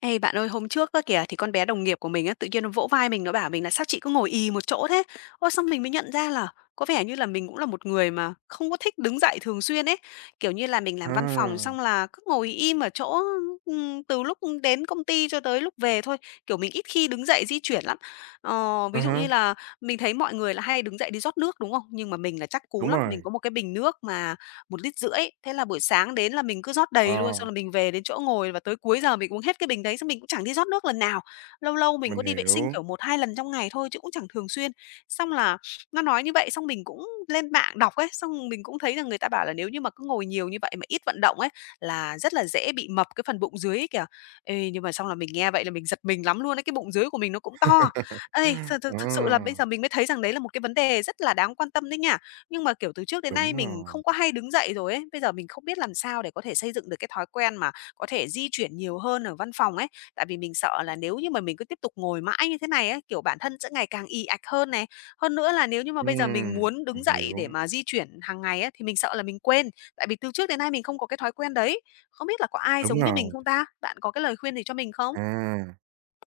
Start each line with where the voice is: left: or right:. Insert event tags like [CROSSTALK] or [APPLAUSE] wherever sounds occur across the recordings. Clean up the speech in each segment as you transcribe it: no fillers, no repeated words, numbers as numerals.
left: Ê, bạn ơi, hôm trước á kìa thì con bé đồng nghiệp của mình á tự nhiên nó vỗ vai mình nó bảo mình là sao chị cứ ngồi ì một chỗ thế? Ôi xong mình mới nhận ra là có vẻ như là mình cũng là một người mà không có thích đứng dậy thường xuyên ấy. Kiểu như là mình làm văn phòng
right: À,
left: xong là cứ ngồi im ở chỗ từ lúc đến công ty cho tới lúc về thôi. Kiểu mình ít khi đứng dậy di chuyển lắm. Ờ,
right: à
left: ví dụ như
right: há,
left: là mình thấy mọi người là hay đứng dậy đi rót nước đúng không? Nhưng mà mình là chắc cú
right: đúng
left: lắm, mình
right: rồi,
left: có một cái bình nước mà một lít rưỡi. Thế là buổi sáng đến là mình cứ rót
right: ờ,
left: đầy luôn, xong là mình về đến chỗ ngồi và tới cuối giờ mình uống hết cái bình đấy, xong mình cũng chẳng đi rót nước lần nào. Lâu lâu mình
right: mình
left: có đi vệ sinh,
right: hiểu.
left: kiểu, một hai lần trong ngày thôi chứ cũng chẳng thường xuyên. Xong là nó nói như vậy, xong mình cũng lên mạng đọc ấy, xong mình cũng thấy rằng người ta bảo là nếu như mà cứ ngồi nhiều như vậy mà ít vận động ấy, là rất là dễ bị mập cái phần bụng dưới ấy kìa. Ê, nhưng mà xong là mình nghe vậy là mình giật mình lắm luôn ấy, cái bụng dưới của mình nó cũng to.
right: [LAUGHS]
left: Ây, thực thực thực sự là bây
right: Ờ,
left: giờ mình mới thấy rằng đấy là một cái vấn đề rất là đáng quan tâm đấy nhỉ? Nhưng mà, kiểu, từ trước đến nay
right: đúng
left: mình không
right: rồi,
left: có hay đứng dậy rồi ấy, bây giờ mình không biết làm sao để có thể xây dựng được cái thói quen mà có thể di chuyển nhiều hơn ở văn phòng ấy. Tại vì mình sợ là nếu như mà mình cứ tiếp tục ngồi mãi như thế này á, kiểu, bản thân sẽ ngày càng ì ạch hơn này. Hơn nữa là nếu như mà bây giờ
right: ừm,
left: mình muốn đứng
right: mình
left: dậy để
right: hiểu,
left: mà di chuyển hàng ngày á, thì mình sợ là mình quên, tại vì từ trước đến nay mình không có cái thói quen đấy. Không biết là có ai giống
right: đúng
left: như mình
right: rồi,
left: không ta? Bạn có cái lời khuyên gì cho mình không?
right: à.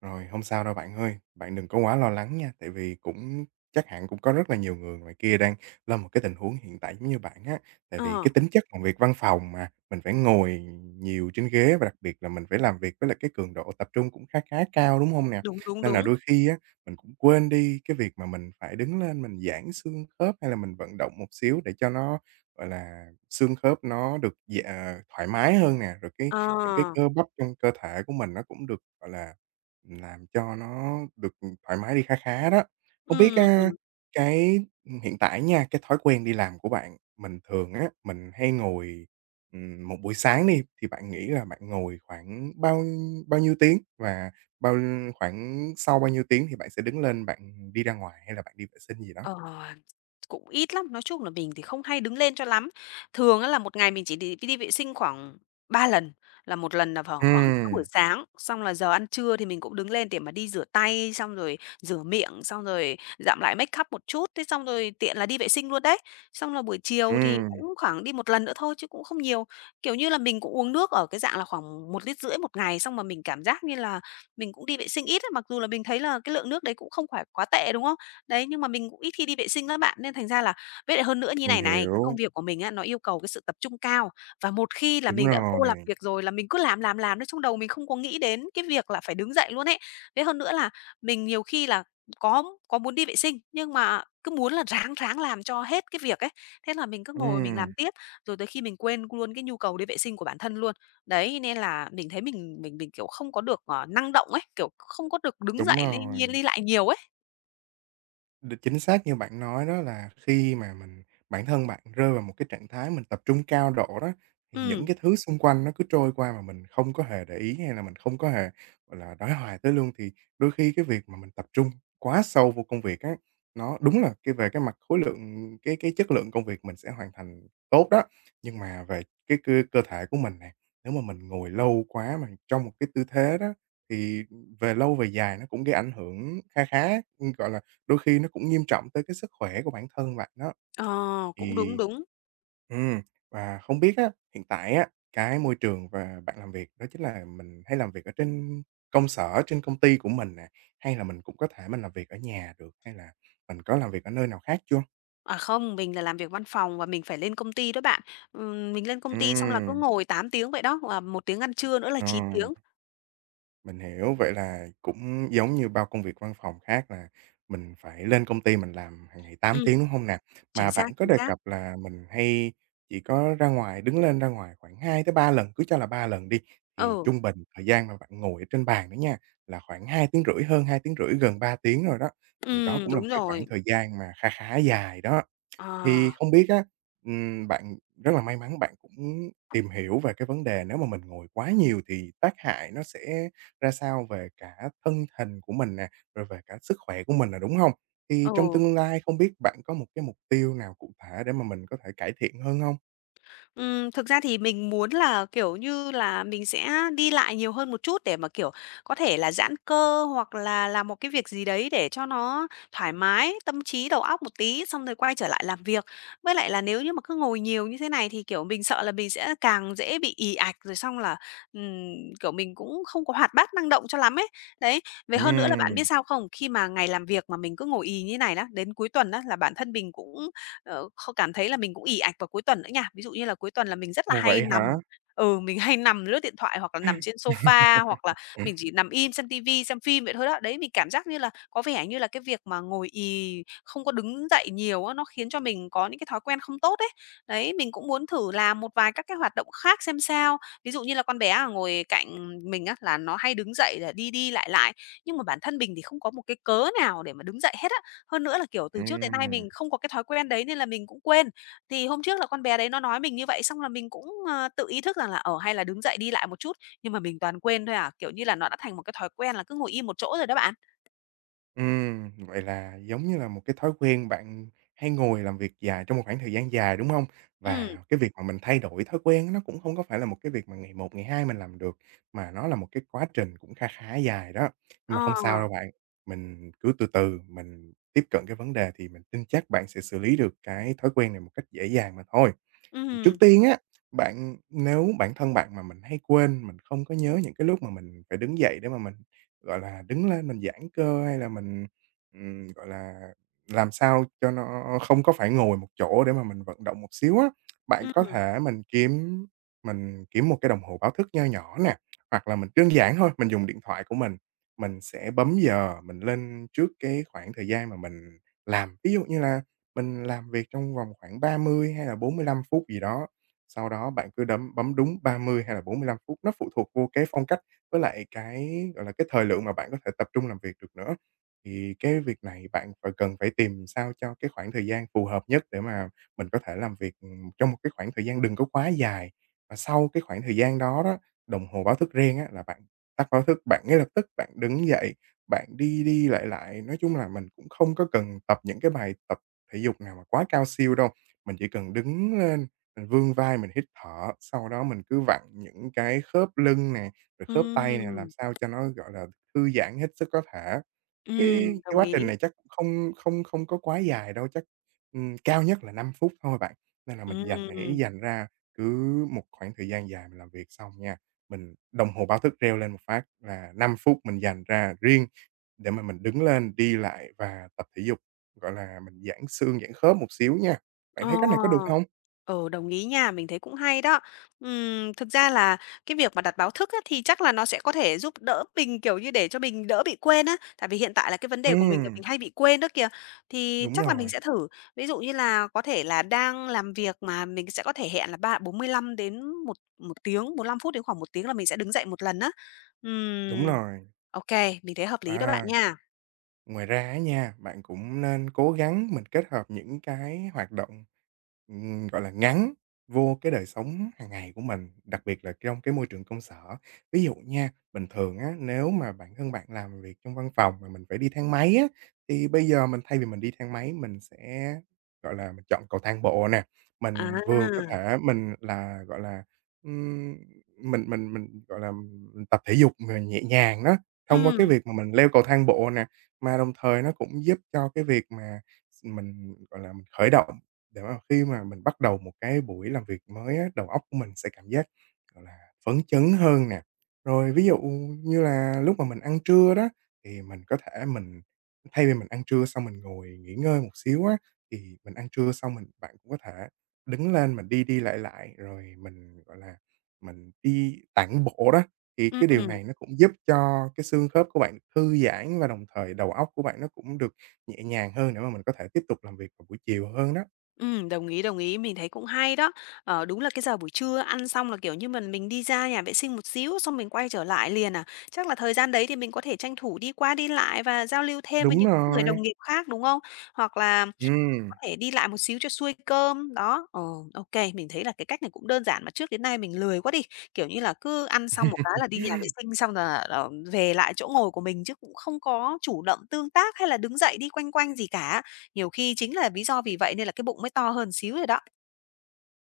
right: Rồi, hông sao đâu bạn ơi, bạn đừng có quá lo lắng nha, tại vì cũng chắc hẳn cũng có rất là nhiều người ngoài kia đang lâm một cái tình huống hiện tại giống như bạn á. Tại vì
left: Ờ,
right: cái tính chất làm việc văn phòng mà, mình phải ngồi nhiều trên ghế và đặc biệt là mình phải làm việc với lại cái cường độ tập trung cũng khá khá cao, đúng không nè?
left: đúng, đúng,
right: Nên là
left: đúng.
right: đôi khi á, mình cũng quên đi cái việc mà mình phải đứng lên mình giãn xương khớp hay là mình vận động một xíu để cho nó, gọi là, xương khớp nó được thoải mái hơn nè, rồi
left: Ờ,
right: những cái cơ bắp trong cơ thể của mình nó cũng được, gọi là làm cho nó được, thoải mái đi khá khá đó. Không biết
left: ừm.
right: á, cái, hiện tại nha, cái thói quen đi làm của bạn, mình thường á, mình hay ngồi một buổi sáng đi, thì bạn nghĩ là bạn ngồi khoảng bao bao nhiêu tiếng? Và bao khoảng sau bao nhiêu tiếng thì bạn sẽ đứng lên bạn đi ra ngoài hay là bạn đi vệ sinh gì đó?
left: Ờ, cũng ít lắm, nói chung là mình thì không hay đứng lên cho lắm. Thường á là một ngày mình chỉ đi đi vệ sinh khoảng 3 lần, là một lần là vào khoảng lúc
right: Ừm,
left: buổi sáng, xong là giờ ăn trưa thì mình cũng đứng lên để mà đi rửa tay, xong rồi rửa miệng, xong rồi dặm lại make up một chút, thế xong rồi tiện là đi vệ sinh luôn đấy. Xong là buổi chiều thì
right: ừm,
left: cũng khoảng đi một lần nữa thôi chứ cũng không nhiều. Kiểu như là mình cũng uống nước ở cái dạng là khoảng 1,5 lít một ngày, xong mà mình cảm giác như là mình cũng đi vệ sinh ít á, mặc dù là mình thấy là cái lượng nước đấy cũng không phải quá tệ, đúng không? Đấy, nhưng mà mình cũng ít khi đi vệ sinh lắm bạn, nên thành ra là với lại hơn nữa như
right: mình
left: này này, cái công
right: hiểu.
left: việc của mình á, nó yêu cầu cái sự tập trung cao, và một khi là
right: Đúng
left: mình đã vô làm
right: rồi.
left: việc rồi là mình cứ làm đấy, trong đầu mình không có nghĩ đến cái việc là phải đứng dậy luôn ấy. Với hơn nữa là mình nhiều khi là có muốn đi vệ sinh, nhưng mà cứ muốn là ráng ráng làm cho hết cái việc ấy, thế là mình cứ ngồi mình
right: Ừm,
left: làm tiếp, rồi tới khi mình quên luôn cái nhu cầu đi vệ sinh của bản thân luôn. Đấy, nên là mình thấy mình, kiểu, không có được, năng động ấy, kiểu, không có được đứng
right: đúng
left: dậy li
right: rồi.
left: nhiên đi lại nhiều ấy.
right: Chính xác như bạn nói đó là khi mà bản thân bạn rơi vào một cái trạng thái mình tập trung cao độ đó, thì những
left: Ừm.
right: cái thứ xung quanh nó cứ trôi qua mà mình không có hề để ý hay là mình không có hề, gọi là, đối hoài tới luôn. Thì đôi khi cái việc mà mình tập trung quá sâu vô công việc á, nó đúng là cái về cái mặt khối lượng cái chất lượng công việc mình sẽ hoàn thành tốt đó. Nhưng mà về cái cơ cơ thể của mình nè, nếu mà mình ngồi lâu quá mà trong một cái tư thế đó, thì về lâu về dài nó cũng gây ảnh hưởng khá khá, gọi là. Đôi khi nó cũng nghiêm trọng tới cái sức khỏe của bản thân bạn đó.
left: Ờ, cũng đúng,
right: Thì
left: đúng.
right: ừm, và không biết á, hiện tại á, cái môi trường và bạn làm việc đó chính là mình hay làm việc ở trên công sở, trên công ty của mình nè, hay là mình cũng có thể mình làm việc ở nhà được, hay là mình có làm việc ở nơi nào khác chưa?
left: À, không, mình là làm việc văn phòng và mình phải lên công ty đó bạn. Mình lên công ty xong là cứ
right: Ừm,
left: ngồi 8 tiếng vậy đó, và 1 tiếng ăn trưa nữa là
right: ờ.
left: 9 tiếng.
right: Mình hiểu, vậy là cũng giống như bao công việc văn phòng khác là mình phải lên công ty mình làm hàng ngày tám
left: Ừm,
right: tiếng, đúng không nè? Mà
left: chính xác,
right: bạn có
left: chính
right: đề
left: xác.
right: cập là mình hay chỉ có ra ngoài đứng lên ra ngoài khoảng 2 tới 3 lần, cứ cho là 3 lần đi, thì
left: Ừ,
right: trung bình thời gian mà bạn ngồi ở trên bàn đó nha, là khoảng 2 tiếng rưỡi, hơn 2 tiếng rưỡi, gần 3 tiếng rồi đó. Thì đó cũng là một
left: đúng
right: cái khoảng
left: rồi.
right: thời gian mà kha khá dài đó.
left: Ờ,
right: Thì không biết á, bạn rất là may mắn bạn cũng tìm hiểu về cái vấn đề nếu mà mình ngồi quá nhiều thì tác hại nó sẽ ra sao về cả thân hình của mình nè, rồi về cả sức khỏe của mình là đúng không. Thì trong
left: ừ.
right: tương lai không biết bạn có một cái mục tiêu nào cụ thể để mà mình có thể cải thiện hơn không?
left: Thực ra thì mình muốn là, kiểu như là, mình sẽ đi lại nhiều hơn một chút để mà, kiểu, có thể là giãn cơ hoặc là làm một cái việc gì đấy để cho nó thoải mái tâm trí, đầu óc một tí, xong rồi quay trở lại làm việc. Với lại là nếu như mà cứ ngồi nhiều như thế này thì, kiểu, mình sợ là mình sẽ càng dễ bị ì ạch, rồi xong là, ừm, kiểu, mình cũng không có hoạt bát, năng động cho lắm ấy. Đấy, về hơn nữa là bạn
right: Ừm,
left: biết sao không? Khi mà ngày làm việc mà mình cứ ngồi ì như này đó, đến cuối tuần đó là bản thân mình cũng ờ, kh cảm thấy là mình cũng ì ạch vào cuối tuần nữa nha. Ví dụ như là cuối tuần là mình rất là hay
right: vậy
left: nằm.
right: hả?
left: Mình hay nằm lướt điện thoại hoặc là nằm trên sofa, hoặc là
right: [LAUGHS]
left: mình chỉ nằm im xem tivi xem phim vậy thôi đó. Đấy, mình cảm giác như là có vẻ như là cái việc mà ngồi ì, không có đứng dậy nhiều á, nó khiến cho mình có những cái thói quen không tốt đấy. Đấy, mình cũng muốn thử làm một vài các cái hoạt động khác xem sao. Ví dụ như là con bé ở ngồi cạnh mình á, là nó hay đứng dậy là đi đi lại lại, nhưng mà bản thân mình thì không có một cái cớ nào để mà đứng dậy hết á. Hơn nữa là, kiểu, từ trước đến nay
right: Ừm.
left: mình không có cái thói quen đấy nên là mình cũng quên. Thì hôm trước là con bé đấy nó nói mình như vậy xong là mình cũng, ờ, tự ý thức rằng là, hay là đứng dậy đi lại một chút, nhưng mà mình toàn quên thôi à, kiểu như là, nó đã thành một cái thói quen là cứ ngồi im một chỗ rồi đó bạn.
right: Vậy là giống như là một cái thói quen bạn hay ngồi làm việc dài trong một khoảng thời gian dài, đúng hông?
left: Ừm.
right: Và cái việc mà mình thay đổi thói quen á, nó cũng hông có phải là một cái việc mà ngày một, ngày hai mình làm được, mà nó là một cái quá trình cũng kha khá dài đó. Nhưng
left: Ờ.
right: mà không sao đâu bạn, mình cứ từ từ mình tiếp cận cái vấn đề thì mình tin chắc bạn sẽ xử lý được cái thói quen này một cách dễ dàng mà thôi. Thì trước
left: Ừm.
right: tiên á, bạn nếu bản thân bạn mà mình hay quên, mình không có nhớ những cái lúc mà mình phải đứng dậy để mà mình, gọi là, đứng lên mình giãn cơ hay là mình, gọi là, làm sao cho nó không có phải ngồi một chỗ để mà mình vận động một xíu á, bạn có
left: Ừm.
right: thể mình kiếm một cái đồng hồ báo thức nho nhỏ nè, hoặc là mình đơn giản thôi, mình dùng điện thoại của mình sẽ bấm giờ mình lên trước cái khoảng thời gian mà mình làm. Ví dụ như là mình làm việc trong vòng khoảng 30 hay là 45 phút gì đó, sau đó bạn cứ bấm đúng 30 hay là 45 phút, nó phụ thuộc vô cái phong cách với lại cái, gọi là, cái thời lượng mà bạn có thể tập trung làm việc được nữa. Thì cái việc này bạn phải cần phải tìm sao cho cái khoảng thời gian phù hợp nhất để mà mình có thể làm việc, trong một cái khoảng thời gian đừng có quá dài. Và sau cái khoảng thời gian đó đó, đồng hồ báo thức riêng á là bạn tắt báo thức, bạn ngay lập tức bạn đứng dậy, bạn đi đi lại lại. Nói chung là mình cũng không có cần tập những cái bài tập thể dục nào mà quá cao siêu đâu. Mình chỉ cần đứng lên, mình vươn vai, mình hít thở, sau đó mình cứ vặn những cái khớp lưng nè, rồi khớp tay nè, làm
left: Ừm.
right: sao cho nó, gọi là, thư giãn hết sức có thể.
left: Ừm.
right: Cái
left: Đồng
right: quá trình
left: ý.
right: này chắc cũng không không không có quá dài đâu, chắc, cao nhất là 5 phút thôi bạn. Nên là mình hãy
left: Ừm.
right: dành ra cứ một khoảng thời gian dài mình làm việc xong nha, mình đồng hồ báo thức reo lên một phát là 5 phút mình dành ra riêng để mà mình đứng lên, đi lại và tập thể dục, gọi là, mình giãn xương, giãn khớp một xíu nha. Bạn
left: Ờ.
right: thấy cách này có được không?
left: Ừ, đồng ý nha, mình thấy cũng hay đó. Thực ra là cái việc mà đặt báo thức á, thì chắc là nó sẽ có thể giúp đỡ mình, kiểu như, để cho mình đỡ bị quên á, tại vì hiện tại là cái vấn đề của mình là
right: Ừm,
left: mình hay bị quên đó kìa. Thì
right: đúng
left: chắc là mình
right: rồi,
left: sẽ thử, ví dụ như là có thể là đang làm việc mà mình sẽ có thể hẹn là 45 đến một một tiếng, 45 phút đến khoảng một tiếng là mình sẽ đứng dậy một lần á.
right: đúng
left: Ừm,
right: rồi,
left: ô mình thấy hợp lý đó bạn
right: à.
left: nha.
right: Ngoài ra á nha, bạn cũng nên cố gắng mình kết hợp những cái hoạt động, gọi là, ngắn vô cái đời sống hàng ngày của mình, đặc biệt là trong cái môi trường công sở. Ví dụ nha, bình thường á, nếu mà bản thân bạn làm việc trong văn phòng mà mình phải đi thang máy á, thì bây giờ mình thay vì mình đi thang máy mình sẽ, gọi là, mình chọn cầu thang bộ nè. Mình vừa có
left: À.
right: thể mình là, gọi là, ừm, mình, gọi là, mình tập thể dục mà nhẹ nhàng đó, thông qua cái
left: Ừm.
right: việc mà mình leo cầu thang bộ nè. Mà đồng thời nó cũng giúp cho cái việc mà mình, gọi là, mình khởi động để mà khi mà mình bắt đầu một cái buổi làm việc mới á, đầu óc của mình sẽ cảm giác, gọi là, phấn chấn hơn nè. Rồi ví dụ như là lúc mà mình ăn trưa đó, thì mình có thể mình thay vì mình ăn trưa xong mình ngồi nghỉ ngơi một xíu á, thì mình ăn trưa xong mình bạn cũng có thể đứng lên mình đi đi lại lại, rồi mình, gọi là, mình đi tản bộ đó. Thì cái điều
left: Ừm.
right: này nó cũng giúp cho cái xương khớp của bạn thư giãn và đồng thời đầu óc của bạn nó cũng được nhẹ nhàng hơn để mà mình có thể tiếp tục làm việc vào buổi chiều hơn đó.
left: Đồng ý, mình thấy cũng hay đó. Ờ, đúng là cái giờ buổi trưa ăn xong là, kiểu như, mình đi ra nhà vệ sinh một xíu xong mình quay trở lại liền à. Chắc là thời gian đấy thì mình có thể tranh thủ đi qua đi lại và giao lưu thêm với
right: Đúng
left: những người
right: rồi,
left: đồng nghiệp khác, đúng không? Hoặc là
right: ừm.
left: thể đi lại một xíu cho xuôi cơm, đó. Ờ, ô mình thấy là cái cách này cũng đơn giản mà trước đến nay mình lười quá đi, kiểu như là, cứ ăn xong một cái là đi nhà vệ
right: [LAUGHS]
left: sinh xong là, ờ, về lại chỗ ngồi của mình chứ cũng không có chủ động tương tác hay là đứng dậy đi quanh quanh gì cả. Nhiều khi chính là lý do vì vậy nên là cái bụng mới to hơn xíu rồi đó.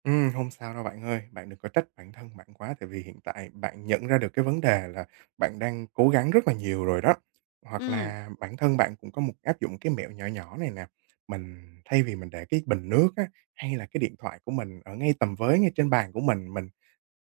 right: Không sao đâu bạn ơi, bạn đừng có trách bản thân bạn quá, tại vì hiện tại bạn nhận ra được cái vấn đề là bạn đang cố gắng rất là nhiều rồi đó. Hoặc
left: Ừm.
right: là bản thân bạn cũng có một áp dụng cái mẹo nhỏ nhỏ này nè, mình thay vì mình để cái bình nước á, hay là cái điện thoại của mình ở ngay tầm với ngay trên bàn của mình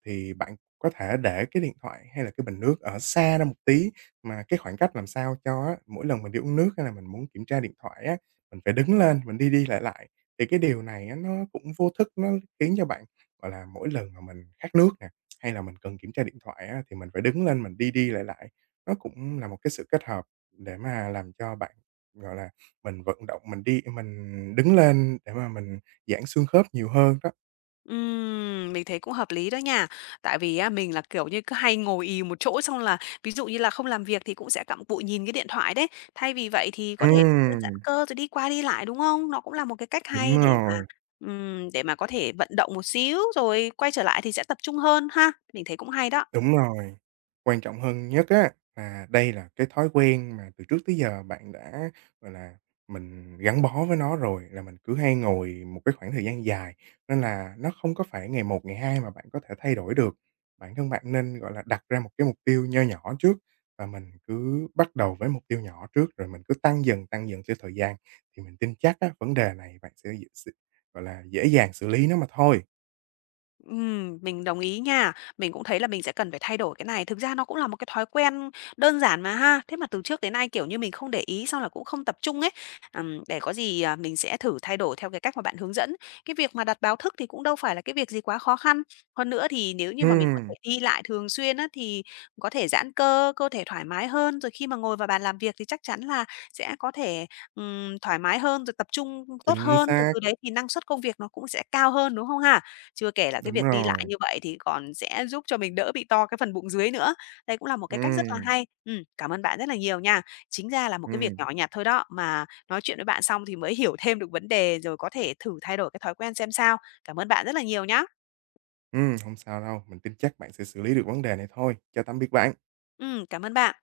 right: thì bạn có thể để cái điện thoại hay là cái bình nước ở xa ra một tí, mà cái khoảng cách làm sao cho á, mỗi lần mình đi uống nước hay là mình muốn kiểm tra điện thoại á, mình phải đứng lên, mình đi đi lại lại. Thì cái điều này á, nó cũng vô thức nó khiến cho bạn, gọi là, mỗi lần mà mình khát nước nè, hay là mình cần kiểm tra điện thoại á, thì mình phải đứng lên mình đi đi lại lại. Nó cũng là một cái sự kết hợp để mà làm cho bạn, gọi là, mình vận động, mình đi mình đứng lên để mà mình giãn xương khớp nhiều hơn đó.
left: Mình thấy cũng hợp lý đó nha. Tại vì á, mình là, kiểu như, cứ hay ngồi ì một chỗ xong là ví dụ như là không làm việc thì cũng sẽ cặm cụi nhìn cái điện thoại đấy. Thay vì vậy thì có thể đơn giản
right: Ừm,
left: cơ rồi đi qua đi lại, đúng không? Nó cũng là một cái cách
right: đúng
left: hay
right: rồi.
left: để mà có thể vận động một xíu rồi quay trở lại thì sẽ tập trung hơn ha. Mình thấy cũng hay đó.
right: Đúng rồi, quan trọng hơn nhất á là đây là cái thói quen mà từ trước tới giờ bạn đã, gọi là, mình gắn bó với nó rồi, là mình cứ hay ngồi một cái khoảng thời gian dài, nên là nó không có phải ngày một, ngày hai mà bạn có thể thay đổi được. Bản thân bạn nên, gọi là, đặt ra một cái mục tiêu nho nhỏ trước và mình cứ bắt đầu với mục tiêu nhỏ trước, rồi mình cứ tăng dần theo thời gian, thì mình tin chắc á, vấn đề này bạn sẽ dễ s gọi là, dễ dàng xử lý nó mà thôi.
left: Mình đồng ý nha. Mình cũng thấy là mình sẽ cần phải thay đổi cái này. Thực ra nó cũng là một cái thói quen đơn giản mà ha. Thế mà từ trước đến nay, kiểu như, mình không để ý xong là cũng không tập trung ấy. Để có gì, à, mình sẽ thử thay đổi theo cái cách mà bạn hướng dẫn. Cái việc mà đặt báo thức thì cũng đâu phải là cái việc gì quá khó khăn. Hơn nữa thì nếu như mà mình có thể
right: Ừm,
left: đi lại thường xuyên á, thì có thể giãn cơ, cơ thể thoải mái hơn. Rồi khi mà ngồi vào bàn làm việc thì chắc chắn là sẽ có thể, thoải mái hơn, rồi tập trung tốt
right: chính
left: hơn. Từ
right: xác,
left: từ đấy thì năng suất công việc nó cũng sẽ cao hơn, đúng không ha? Chưa kể là cái
right: đúng
left: việc đi lại
right: rồi,
left: như vậy thì còn sẽ giúp cho mình đỡ bị to cái phần bụng dưới nữa. Đây cũng là một cái cách rất là
right: ừm.
left: hay. Cảm ơn bạn rất là nhiều nha. Chính ra là một cái việc
right: Ừm,
left: nhỏ nhặt thôi đó, mà nói chuyện với bạn xong thì mới hiểu thêm được vấn đề, rồi có thể thử thay đổi cái thói quen xem sao. Cảm ơn bạn rất là nhiều nhá.
right: hông sao đâu, mình tin chắc bạn sẽ xử lý được vấn đề này thôi. Chào tạm biệt bạn.
left: Cảm ơn bạn.